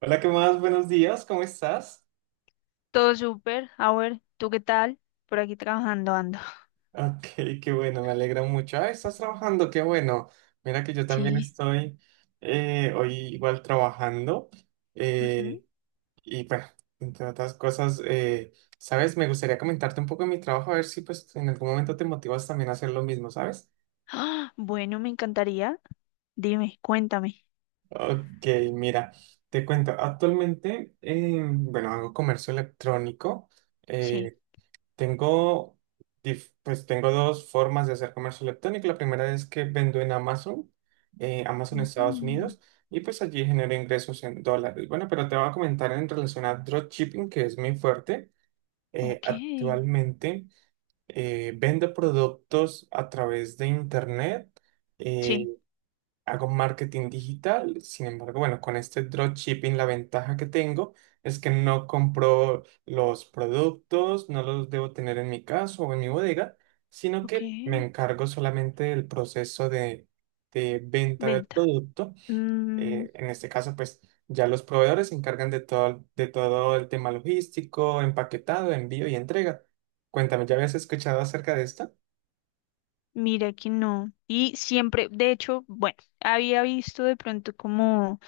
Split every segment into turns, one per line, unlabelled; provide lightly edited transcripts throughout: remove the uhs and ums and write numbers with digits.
Hola, ¿qué más? Buenos días, ¿cómo estás?
Todo súper. A ver, ¿tú qué tal? Por aquí trabajando ando.
Ok, qué bueno, me alegra mucho. Ah, estás trabajando, qué bueno. Mira que yo también
Sí,
estoy hoy igual trabajando.
ujú.
eh, y bueno, entre otras cosas, ¿sabes? Me gustaría comentarte un poco de mi trabajo, a ver si pues en algún momento te motivas también a hacer lo mismo, ¿sabes?
¡Ah! Bueno, me encantaría. Dime, cuéntame.
Ok, mira, te cuento. Actualmente, bueno, hago comercio electrónico.
Sí.
eh, Tengo, pues tengo dos formas de hacer comercio electrónico. La primera es que vendo en Amazon, Amazon Estados
Mm,
Unidos, y pues allí genero ingresos en dólares. Bueno, pero te voy a comentar en relación a dropshipping, que es mi fuerte.
ok.
Actualmente vendo productos a través de internet. eh,
Sí,
Hago marketing digital. Sin embargo, bueno, con este dropshipping la ventaja que tengo es que no compro los productos, no los debo tener en mi casa o en mi bodega, sino
ok.
que me encargo solamente del proceso de venta del
Venta.
producto
Mm,
en este caso, pues ya los proveedores se encargan de todo el tema logístico, empaquetado, envío y entrega. Cuéntame, ¿ya habías escuchado acerca de esto?
mira que no. Y siempre, de hecho, bueno, había visto de pronto como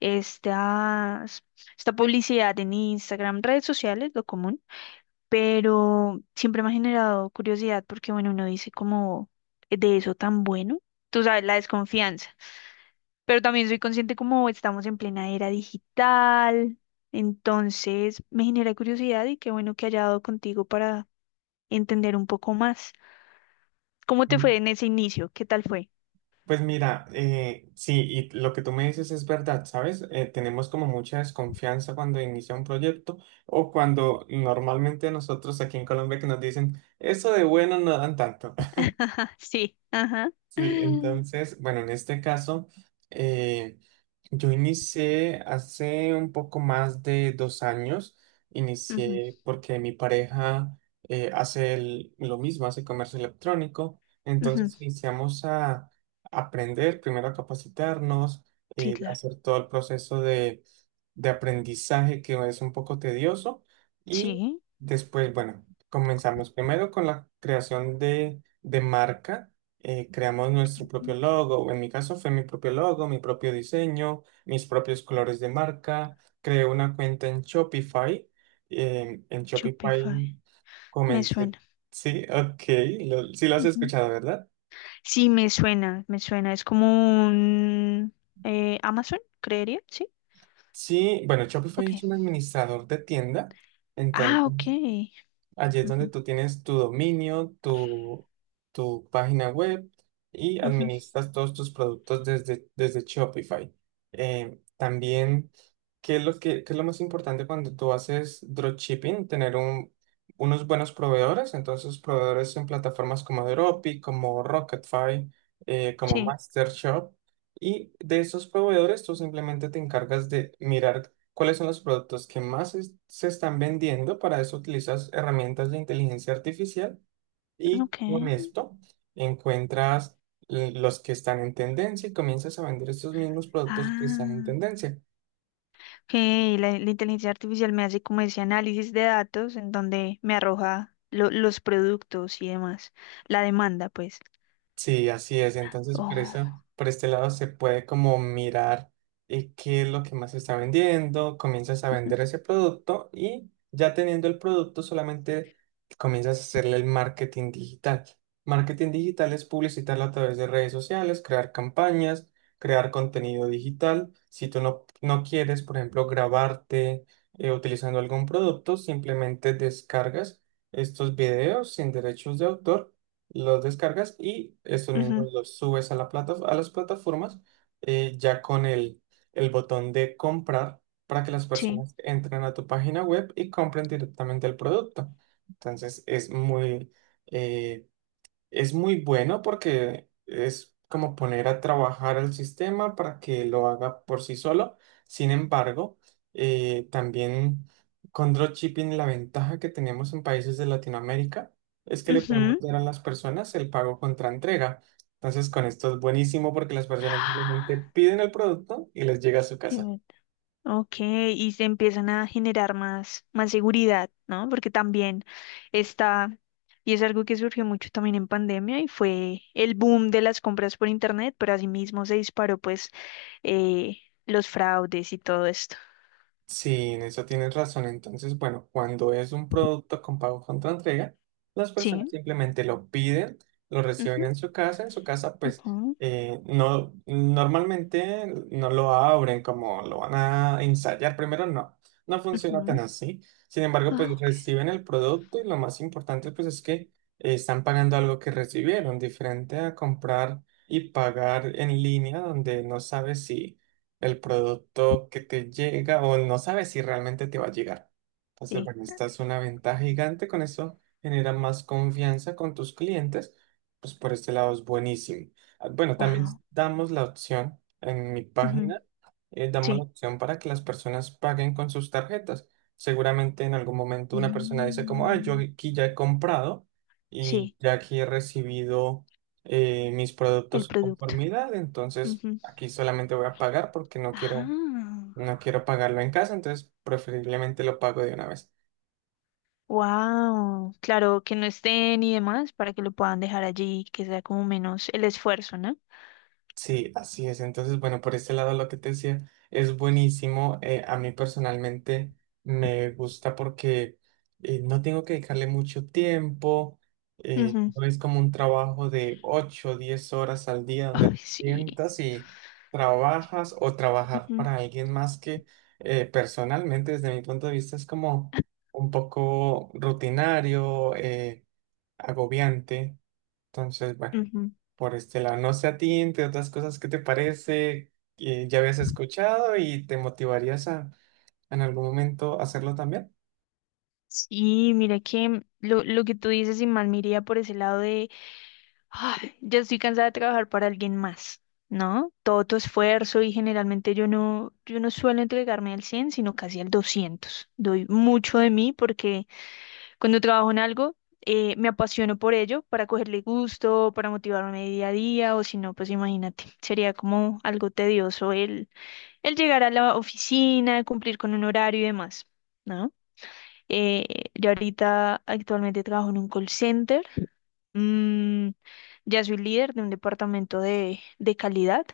estas, esta publicidad en Instagram, redes sociales, lo común. Pero siempre me ha generado curiosidad porque, bueno, uno dice como de eso tan bueno, tú sabes, la desconfianza, pero también soy consciente como estamos en plena era digital, entonces me genera curiosidad y qué bueno que haya dado contigo para entender un poco más. ¿Cómo te fue
Mm.
en ese inicio? ¿Qué tal fue?
Pues mira, sí, y lo que tú me dices es verdad, ¿sabes? Tenemos como mucha desconfianza cuando inicia un proyecto o cuando normalmente nosotros aquí en Colombia que nos dicen, eso de bueno no dan tanto.
Ajá, sí, ajá.
Sí, entonces, bueno, en este caso, eh, yo inicié hace un poco más de 2 años,
Ujú,
inicié porque mi pareja hace lo mismo, hace comercio electrónico,
ujú,
entonces iniciamos a aprender, primero a capacitarnos,
sí, claro.
hacer todo el proceso de aprendizaje que es un poco tedioso y
Sí,
después, bueno, comenzamos primero con la creación de marca. Creamos nuestro propio logo. En mi caso fue mi propio logo, mi propio diseño, mis propios colores de marca. Creé una cuenta en Shopify. En Shopify
Shopify, me
comencé.
suena.
Sí, ok, sí lo has
Ujú.
escuchado, ¿verdad?
Sí, me suena, me suena. Es como un, Amazon, creería, ¿sí?
Sí, bueno, Shopify
Ok.
es un administrador de tienda.
Ah, ok.
Entonces, allí es donde
Ujú,
tú tienes tu dominio, tu página web y
ujú,
administras todos tus productos desde Shopify. También, ¿qué es lo que, qué es lo más importante cuando tú haces dropshipping? Unos buenos proveedores. Entonces, proveedores en plataformas como Dropi, como Rocketfy, como
sí,
MasterShop. Y de esos proveedores, tú simplemente te encargas de mirar cuáles son los productos que más se están vendiendo. Para eso utilizas herramientas de inteligencia artificial y
ok.
con esto encuentras los que están en tendencia y comienzas a vender estos mismos productos que están en
Ah,
tendencia.
ok. La inteligencia artificial me hace como ese análisis de datos en donde me arroja los productos y demás. La demanda, pues.
Sí, así es. Entonces,
Oh.
por este lado se puede como mirar qué es lo que más se está vendiendo, comienzas a vender ese producto y ya teniendo el producto solamente comienzas a hacerle el marketing digital. Marketing digital es publicitarlo a través de redes sociales, crear campañas, crear contenido digital. Si tú no quieres, por ejemplo, grabarte utilizando algún producto, simplemente descargas estos videos sin derechos de autor, los descargas y estos
Ujú,
mismos los subes a las plataformas ya con el botón de comprar para que las
sí.
personas entren a tu página web y compren directamente el producto. Entonces es eh, es muy bueno porque es como poner a trabajar al sistema para que lo haga por sí solo. Sin embargo, también con dropshipping la ventaja que tenemos en países de Latinoamérica es que le podemos
Ujú.
dar a las personas el pago contra entrega. Entonces, con esto es buenísimo porque las personas simplemente piden el producto y les llega a su casa.
Bien, ok, y se empiezan a generar más, más seguridad, ¿no? Porque también está, y es algo que surgió mucho también en pandemia, y fue el boom de las compras por internet, pero asimismo se disparó pues eh, los fraudes y todo esto.
Sí, en eso tienes razón. Entonces, bueno, cuando es un producto con pago contra entrega, las personas
Sí.
simplemente lo piden, lo reciben
Ujú,
en su casa. En su casa, pues,
ujú,
no, normalmente no lo abren como lo van a ensayar. Primero, no, no funciona tan
ujú.
así. Sin embargo,
Ah,
pues
ok.
reciben el producto y lo más importante, pues, es que están pagando algo que recibieron, diferente a comprar y pagar en línea, donde no sabes si el producto que te llega o no sabes si realmente te va a llegar. Entonces,
Sí,
bueno, esta es una ventaja gigante, con eso genera más confianza con tus clientes, pues por este lado es buenísimo. Ah, bueno, también
wow.
damos la opción en mi
Ujú,
página damos la
sí.
opción para que las personas paguen con sus tarjetas. Seguramente en algún momento una persona dice como, ah, yo
Mm,
aquí ya he comprado y
sí,
ya aquí he recibido mis
el
productos de
producto.
conformidad, entonces
Ujú.
aquí solamente voy a pagar porque
Ah,
no quiero pagarlo en casa, entonces preferiblemente lo pago de una vez.
wow. Claro, que no estén y demás para que lo puedan dejar allí, que sea como menos el esfuerzo, ¿no?
Sí, así es. Entonces, bueno, por ese lado lo que te decía es buenísimo. A mí personalmente me gusta porque no tengo que dedicarle mucho tiempo.
Ujú.
No es como un trabajo de 8 o 10 horas al día donde
Ay,
te
sí.
sientas y trabajas o trabajar
Ujú,
para alguien más que personalmente, desde mi punto de vista, es como un poco rutinario, agobiante. Entonces, bueno,
ujú.
por este lado. No sé a ti, entre otras cosas, ¿qué te parece? ¿Ya habías escuchado y te motivarías a en algún momento hacerlo también?
Sí, mira que lo que tú dices, y mal me iría por ese lado. Ay, ya estoy cansada de trabajar para alguien más, ¿no? Todo tu esfuerzo y generalmente yo no suelo entregarme al 100, sino casi al 200. Doy mucho de mí porque cuando trabajo en algo, me apasiono por ello, para cogerle gusto, para motivarme día a día, o si no, pues imagínate, sería como algo tedioso el llegar a la oficina, cumplir con un horario y demás, ¿no? Eh, yo ahorita actualmente trabajo en un call center. Mm, ya soy líder de un departamento de calidad,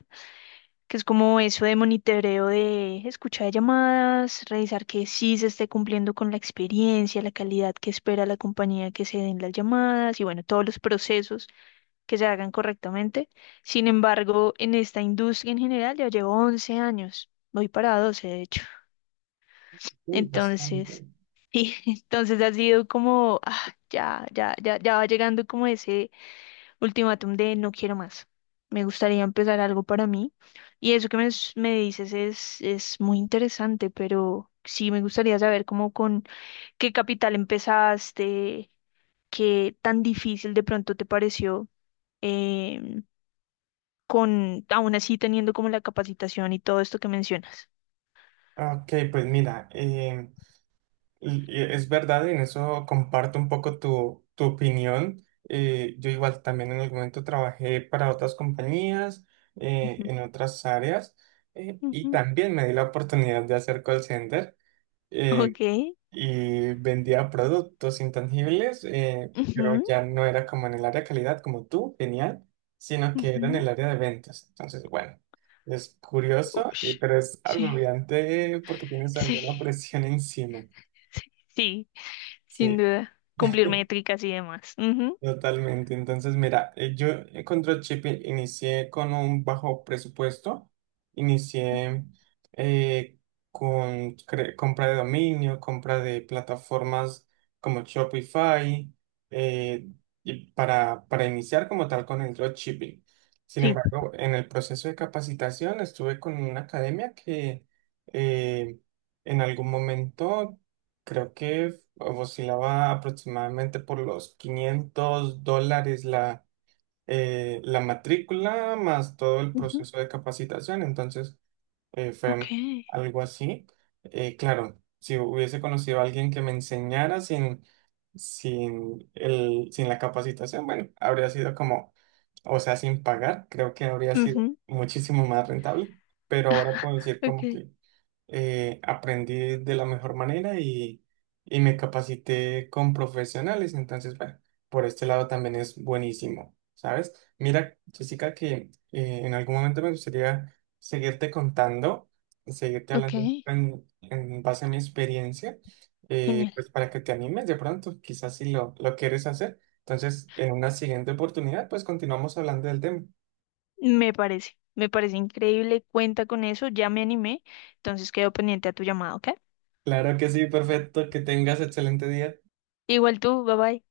que es como eso de monitoreo de escucha de llamadas, revisar que sí se esté cumpliendo con la experiencia, la calidad que espera la compañía que se den las llamadas y bueno, todos los procesos que se hagan correctamente. Sin embargo, en esta industria en general ya llevo 11 años, voy para 12 de hecho.
Sí,
Entonces,
bastante.
y entonces ha sido como, ah, ya, ya, ya, ya va llegando como ese ultimátum de no quiero más. Me gustaría empezar algo para mí. Y eso que me dices es muy interesante, pero sí me gustaría saber cómo con qué capital empezaste, qué tan difícil de pronto te pareció, em, con aún así teniendo como la capacitación y todo esto que mencionas.
Ok, pues mira, y es verdad, en eso comparto un poco tu opinión. Yo igual también en algún momento trabajé para otras compañías,
Ujú,
en otras áreas, y
ujú.
también me di la oportunidad de hacer call center. eh,
Ok.
y vendía productos intangibles, pero
Ujú,
ya no era como en el área de calidad como tú, genial, sino que era en el
ujú.
área de ventas. Entonces, bueno, es curioso,
Ush.
pero es
Sí,
agobiante porque tienes
sí,
alguna presión encima.
sí, sí, sin
Sí.
duda. Cumplir métricas y demás. Ujú.
Totalmente. Entonces, mira, yo con Dropship inicié con un bajo presupuesto. Inicié eh, con compra de dominio, compra de plataformas como Shopify, eh, y para iniciar como tal con el dropshipping. Sin
Sí.
embargo, en el proceso de capacitación estuve con una academia que eh, en algún momento creo que oscilaba aproximadamente por los $500 la matrícula más todo el
Ujú,
proceso de capacitación. Entonces,
ok.
fue algo así. Claro, si hubiese conocido a alguien que me enseñara sin sin la capacitación, bueno, habría sido como, o sea, sin pagar, creo que habría sido
Ujú,
muchísimo más rentable. Pero ahora puedo decir como
ok.
que aprendí de la mejor manera y me capacité con profesionales. Entonces, bueno, por este lado también es buenísimo, ¿sabes? Mira, Jessica, que en algún momento me gustaría seguirte contando, seguirte
Ok.
hablando en base a mi experiencia,
Genial.
pues para que te animes de pronto, quizás si lo quieres hacer. Entonces, en una siguiente oportunidad, pues continuamos hablando del tema.
Me parece. Me parece increíble. Cuenta con eso. Ya me animé. Entonces quedo pendiente a tu llamada, ¿ok?
Claro que sí, perfecto, que tengas excelente día.
Igual tú. Bye bye.